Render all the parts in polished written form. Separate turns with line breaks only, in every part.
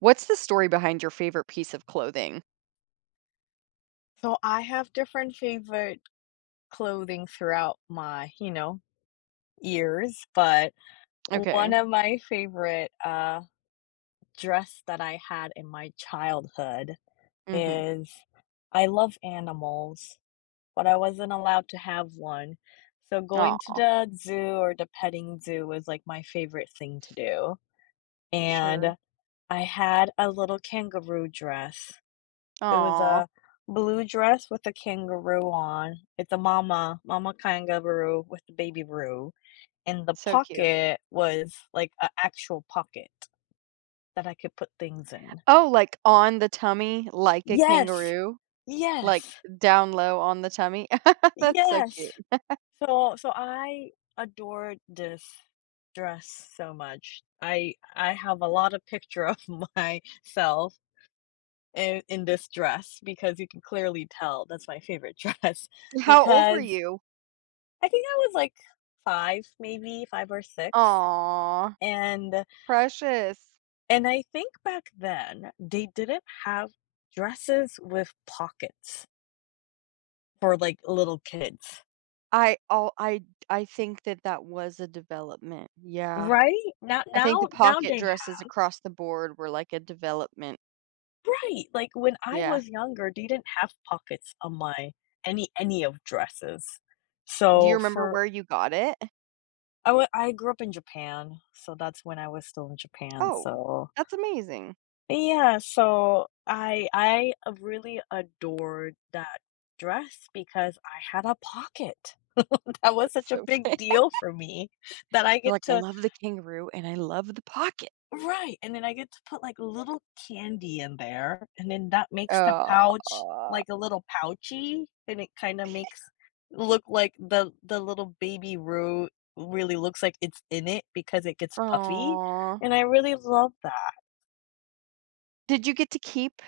What's the story behind your favorite piece of clothing?
So I have different favorite clothing throughout my, you know, years, but one
Okay.
of my favorite dress that I had in my childhood
Mhm.
is I love animals, but I wasn't allowed to have one. So going to
Aw,
the zoo or the petting zoo was like my favorite thing to do. And
sure.
I had a little kangaroo dress. There was
Aw,
a blue dress with a kangaroo on. It's a mama kangaroo with the baby roo, and the
so cute.
pocket was like an actual pocket that I could put things in.
Oh, like on the tummy, like a
Yes!
kangaroo? Like
Yes!
down low on the tummy? That's so cute.
Yes! So I adored this dress so much. I have a lot of picture of myself in this dress because you can clearly tell that's my favorite dress
How old were
because
you?
I think I was like 5 maybe, 5 or 6,
Aw,
and
precious.
and I think back then, they didn't have dresses with pockets for, like, little kids,
I I think that that was a development. Yeah.
right? Now
I think the
now now
pocket
they
dresses
ha
across the board were like a development.
Right, like, when I
Yeah.
was younger, they didn't have pockets on my any of dresses.
Do you
So
remember
for
where you got it?
I grew up in Japan, so that's when I was still in Japan,
Oh,
so
that's amazing.
yeah, so I really adored that dress because I had a pocket. That was
That's
such a
so
big
funny.
deal for me that I
They're
get
like, "I
to
love the kangaroo and I love the pocket."
right, and then I get to put, like, little candy in there, and then that makes the
Oh,
pouch, like, a little pouchy, and it kinda makes look like the little baby root really looks like it's in it because it gets puffy,
oh.
and I really love that.
Did you get to keep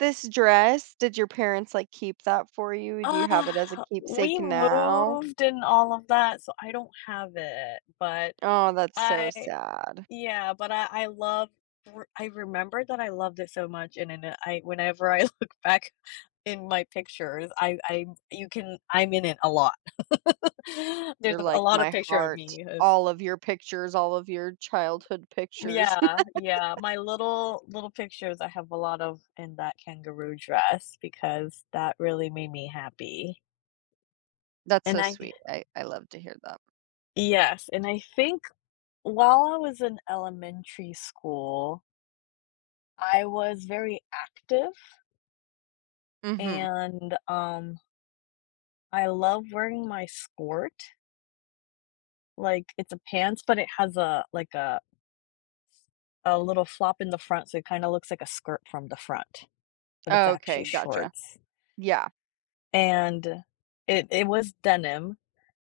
this dress? Did your parents, like, keep that for you? Do you have it as a
Ah, we
keepsake now?
moved and all of that, so I don't have it, but
Oh, that's so
I
sad.
yeah, but I love r I remember that I loved it so much, and I whenever I look back in my pictures, I you can I'm in it a lot. There's
You're
a
like
lot of
my
picture of
heart.
me is
All of your pictures, all of your childhood pictures.
yeah, yeah, my little pictures I have a lot of in that kangaroo dress because that really made me happy,
That's
and
so
I
sweet. I love to hear that.
yes, and I think while I was in elementary school, I was very active
Mhm.
and, I love wearing my skirt. Like, it's a pants, but it has a like a little flop in the front, so it kinda looks like a skirt from the front, but it's actually
Okay, gotcha.
shorts.
Yeah.
And it was denim,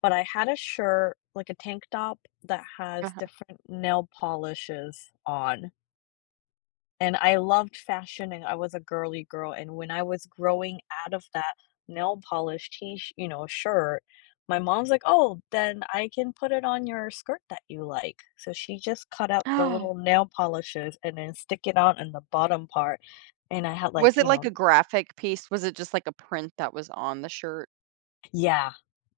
but I had a shirt, like a tank top that has different nail polishes on. And I loved fashion and I was a girly girl, and when I was growing out of that nail polish t sh you know, shirt, my mom's like, "Oh, then I can put it on your skirt that you like." So she just cut out the
Uh-huh.
little nail polishes and then stick it on in the bottom part, and I had like,
Was it
you
like
know
a graphic piece? Was it just like a print that was on the shirt?
yeah,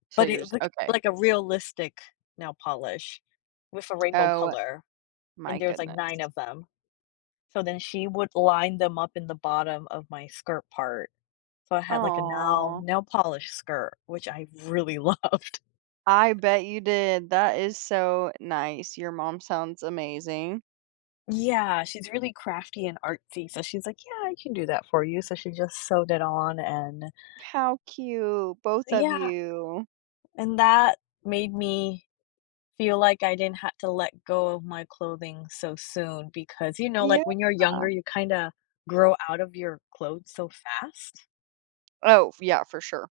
So
but
you're
it
just
looked
okay.
like a realistic nail polish with a rainbow
Oh
color, and
my
there's like 9
goodness.
of them. So then she would line them up in the bottom of my skirt part. So I had like a nail
Aw.
nail polish skirt, which I really loved.
I bet you did. That is so nice. Your mom sounds amazing.
Yeah, she's really crafty and artsy, so she's like, "Yeah, I can do that for you." So she just sewed it on and
How cute, both of
yeah,
you.
and that made me feel like I didn't have to let go of my clothing so soon because, you know,
Yeah.
like when you're younger, you kinda grow out of your clothes so fast.
Oh, yeah, for sure.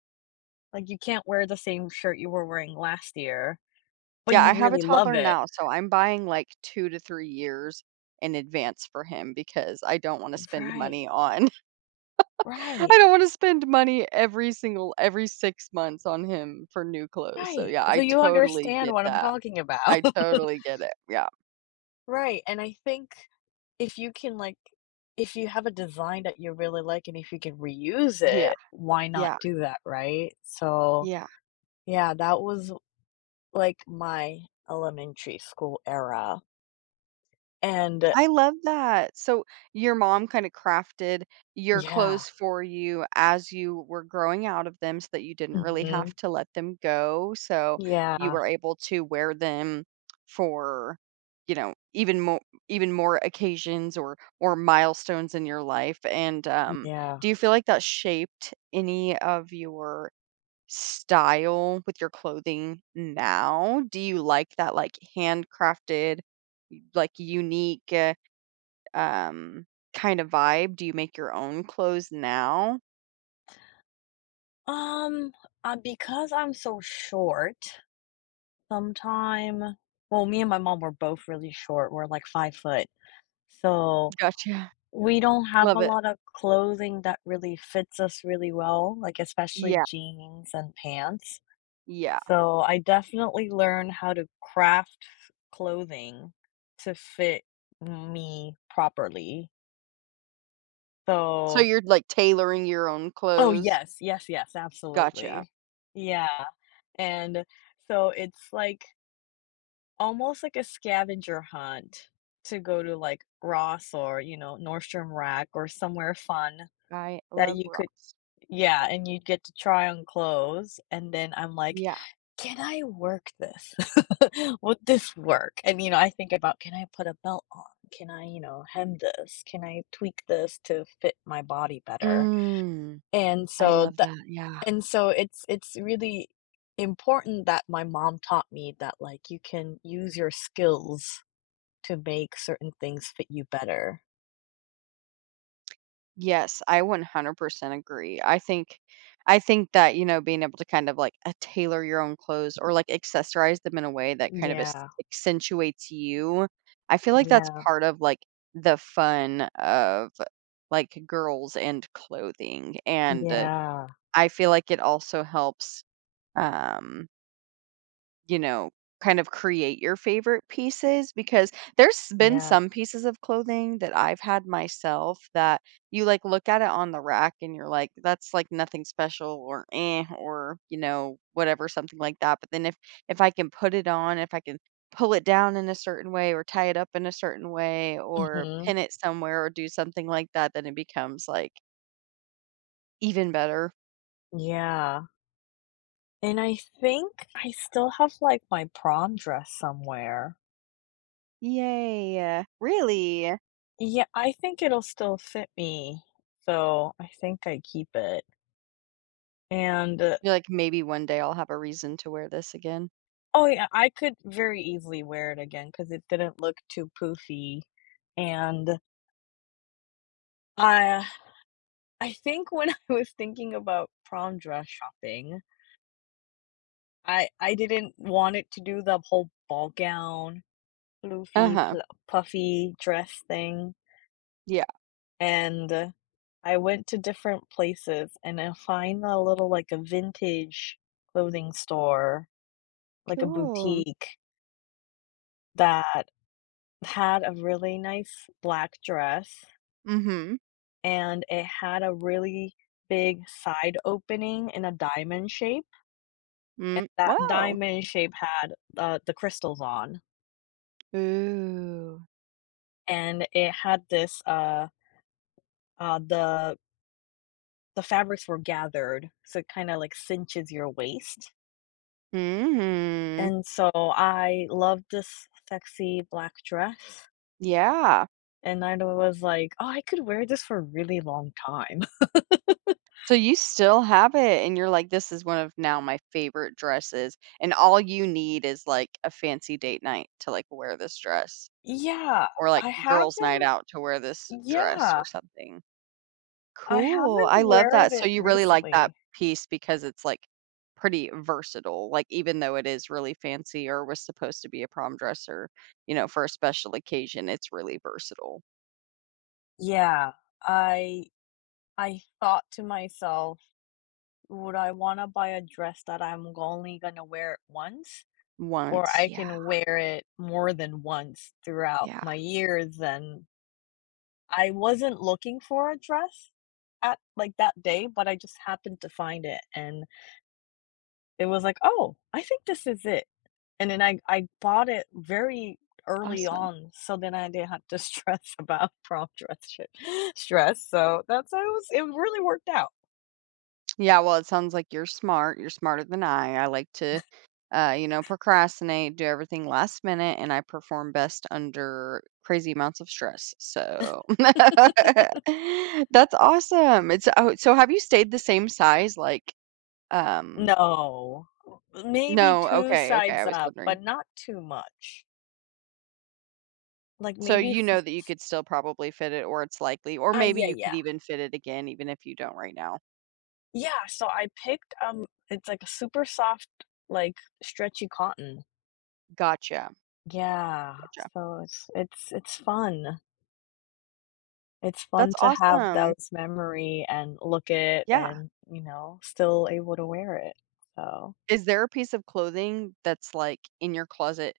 Like you can't wear the same shirt you were wearing last year, but
Yeah, I
you
have a
really love
toddler
it.
now, so I'm buying like 2 to 3 years in advance for him because I don't wanna spend
Right,
money on. I
right.
don't wanna spend money every 6 months on him for new clothes. So
Right,
yeah,
so
I
you
totally
understand
get
what I'm
that.
talking about.
I totally get it. Yeah.
Right, and I think if you can, like if you have a design that you really like and if you can reuse
Yeah,
it, why not
yeah,
do that, right? So,
yeah.
yeah, that was, like, my elementary school era, and
I love that. So your mom kinda crafted your
yeah.
clothes for you as you were growing out of them so that you didn't really have
Mhm.
to let them go. So you
Yeah,
were able to wear them for, you know, even more occasions or milestones in your life. And
yeah.
do you feel like that shaped any of your style with your clothing now? Do you like that like handcrafted like, unique, um, kind of vibe? Do you make your own clothes now?
Um, because I'm so short, sometime well, me and my mom were both really short, we're, like, 5 foot, so
Gotcha.
we don't have a
Love it.
lot of clothing that really fits us really well, like, especially
Yeah,
jeans and pants.
yeah.
So I definitely learned how to craft clothing to fit me properly.
So
So
you're, like, tailoring your own
oh,
clothes?
yes, yes, yes,
Gotcha.
absolutely. Yeah, and so it's, like, almost like a scavenger hunt to go to, like, Ross or, you know, Nordstrom Rack or somewhere fun
I
that
love
you could
Ross.
yeah, and you'd get to try on clothes, and then I'm like,
Yeah.
"Can I work this? Would this work?" And, you know, I think about, "Can I put a belt on? Can I, you know, hem this? Can I tweak this to fit my body better?"
Mm.
And
I
so
love
the
that, yeah.
and so it's really important that my mom taught me that, like, you can use your skills to make certain things fit you better.
Yes, I 100% agree. I think that, you know, being able to kind of like tailor your own clothes or like accessorize them in a way that kind of
Yeah,
accentuates you. I feel like that's
yeah,
part of like the fun of like girls and clothing. And
yeah,
I feel like it also helps um you know, kind of create your favorite pieces because there's been
yeah.
some pieces of clothing that I've had myself that you like look at it on the rack and you're like, that's like nothing special or eh or you know, whatever, something like that. But then if I can put it on, if I can pull it down in a certain way or tie it up in a certain way or
Mhm,
pin it somewhere or do something like that, then it becomes like even better.
yeah. And I think I still have, like, my prom dress somewhere.
Yay. Really?
Yeah, I think it'll still fit me, so I think I keep it. And, uh
You're like, maybe one day I'll have a reason to wear this again.
oh, yeah, I could very easily wear it again because it didn't look too poofy, and I I think when I was thinking about prom dress shopping, I didn't want it to do the whole ball gown, floofy,
Uh-huh.
pl puffy dress thing.
Yeah.
And I went to different places and I find a little, like, a vintage clothing store, like a
Cool.
boutique that had a really nice black dress,
Mhm.
and it had a really big side opening in a diamond shape, and
Mm.
that
Whoa.
diamond shape had, the crystals on,
Ooh.
and it had this, the fabrics were gathered, so it kinda, like, cinches your waist,
Mhm.
and so I loved this sexy black dress,
Yeah.
and I was like, "Oh, I could wear this for a really long time."
So you still have it and you're like, "This is one of now my favorite dresses," and all you need is, like, a fancy date night to, like, wear this dress
Yeah,
or, like,
I
girls' night
haven't
out to wear this dress
yeah,
or something.
I
Cool,
haven't
I love that.
worn
So
it
you really like that
recently.
piece because it's, like, pretty versatile, like, even though it is really fancy or was supposed to be a prom dress or, you know, for a special occasion, it's really versatile.
Yeah, I I thought to myself, "Would I wanna buy a dress that I'm only gonna wear it once, or
Once,
I
yeah,
can wear it more than once throughout
yeah,
my years? And I wasn't looking for a dress at like, that day, but I just happened to find it, and it was like, "Oh, I think this is it." And then I bought it very early
awesome.
on, so then I didn't have to stress about prom dress shit stress, so that's how it was it really worked out.
Yeah, well, it sounds like you're smart. You're smarter than I. I like to, you know, procrastinate, do everything last minute, and I perform best under crazy amounts of stress. So that's awesome. It's oh, so have you stayed the same size? Like, um,
No. Maybe
no,
2
okay, okay. I
sides
was
up,
wondering.
but not too much. Like,
So
maybe f
you know that you could still probably fit it, or it's likely, or maybe
yeah,
you could
yeah.
even fit it again, even if you don't right now.
Yeah, so I picked, it's like a super soft, like, stretchy cotton.
Gotcha.
Yeah,
Gotcha.
so it's it's fun. It's
That's
fun to have
awesome.
those memory and look it
Yeah.
and, you know, still able to wear it. So,
Is there a piece of clothing that's, like, in your closet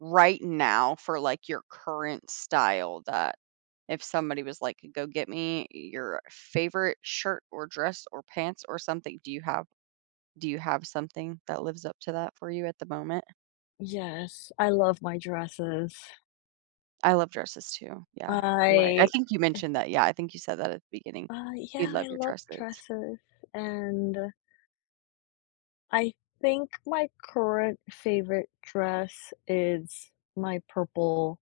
right now for, like, your current style that if somebody was like, "Go get me your favorite shirt or dress or pants or something," do you have something that lives up to that for you at the moment?
yes, I love my dresses.
I love dresses too. Yeah, you're right. I
I
think you mentioned that. Yeah, I think you said that at the beginning. You
yeah,
love
I
your
love
dresses.
dresses and I think my current favorite dress is my purple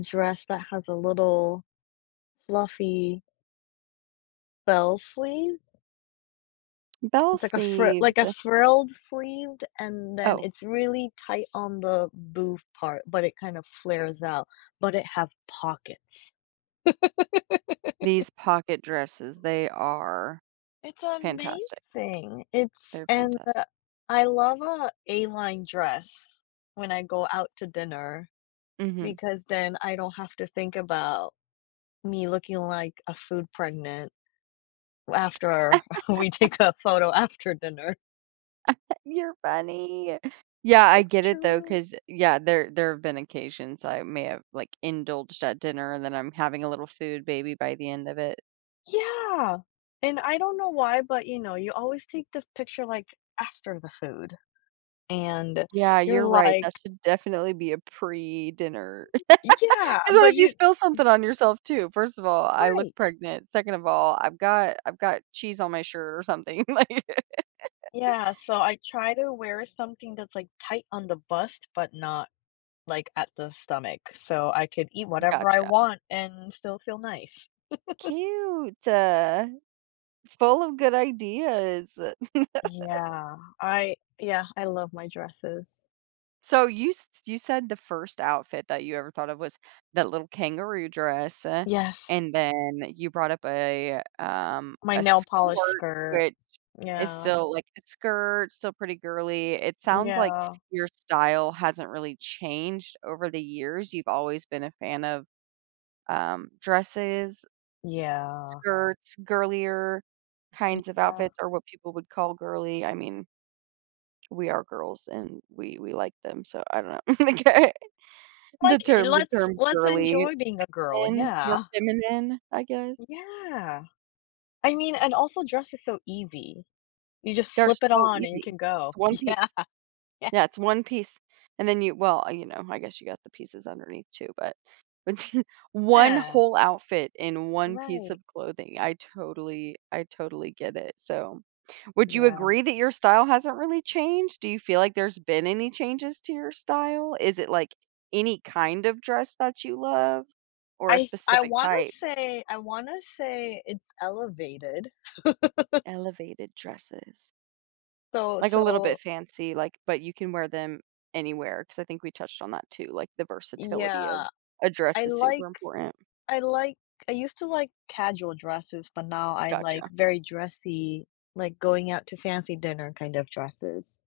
dress that has a little fluffy bell sleeve.
Bell
It's like a fr like
sleeves.
a frilled sleeved, and then
Oh,
it's really tight on the boof part, but it kind of flares out, but it have pockets.
these pocket dresses, they are
It's
fantastic.
amazing. It's
They're
and
fantastic.
the I love a A-line dress when I go out to dinner
Mhm.
because then I don't have to think about me looking like a food pregnant after we take a photo after dinner.
You're funny. Yeah, I
It's
get it though,
true.
cause yeah, there have been occasions I may have like indulged at dinner and then I'm having a little food baby by the end of it.
Yeah, and I don't know why, but, you know, you always take the picture, like, after the food, and
Yeah,
you're
you're right.
like
That should definitely be a pre-dinner. dinner.
yeah,
Because what
but
if you
you
spill something on yourself too? First of all, I look
right,
pregnant. Second of all, I've got cheese on my shirt or something. Like,
yeah, so I try to wear something that's, like, tight on the bust, but not, like, at the stomach, so I could eat whatever I
gotcha.
want and still feel nice.
Cute. Full of good ideas.
Yeah, I love my dresses.
So you you said the first outfit that you ever thought of was that little kangaroo dress,
Yes,
and then you brought up
my
a
nail polish
skirt,
skirt.
which is
Yeah,
still like a skirt, still pretty girly. It sounds like
yeah,
your style hasn't really changed over the years. You've always been a fan of dresses,
yeah,
skirts, girlier kinds of
yeah.
outfits, or what people would call girly. I mean, we are girls and we like them, so I don't know. Okay. The
Like, eh,
term the
let's
term
let's
girly
enjoy being a girl,
and more
yeah.
feminine, I guess.
Yeah. I mean, and also dress is so easy. You just
They're
slip it
so
on and you
easy.
can go.
It's one
Yeah,
piece.
yes.
Yeah, it's one piece, and then you well, you know, I guess you got the pieces underneath too, but one
Yeah,
whole outfit in one piece
right.
of clothing. I totally get it. So, would you
Yeah.
agree that your style hasn't really changed? Do you feel like there's been any changes to your style? Is it, like, any kind of dress that you love or a
I I
specific
wanna
type?
say I wanna say it's elevated.
Elevated dresses.
So
Like, a little bit
so
fancy, like, but you can wear them anywhere because I think we touched on that too, like, the versatility of
yeah,
a dress
I
is super
like
important.
I like I used to like casual dresses, but now I like
Gotcha.
very dressy, like going out to fancy dinner kind of dresses.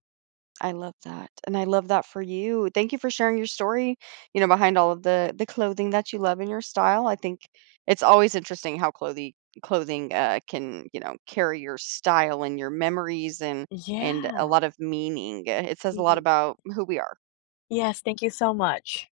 I love that, and I love that for you. Thank you for sharing your story, you know, behind all of the clothing that you love in your style. I think it's always interesting how clothing can, you know, carry your style and your memories and a
Yeah.
lot of meaning. It says a lot about who we are.
Yes, thank you so much.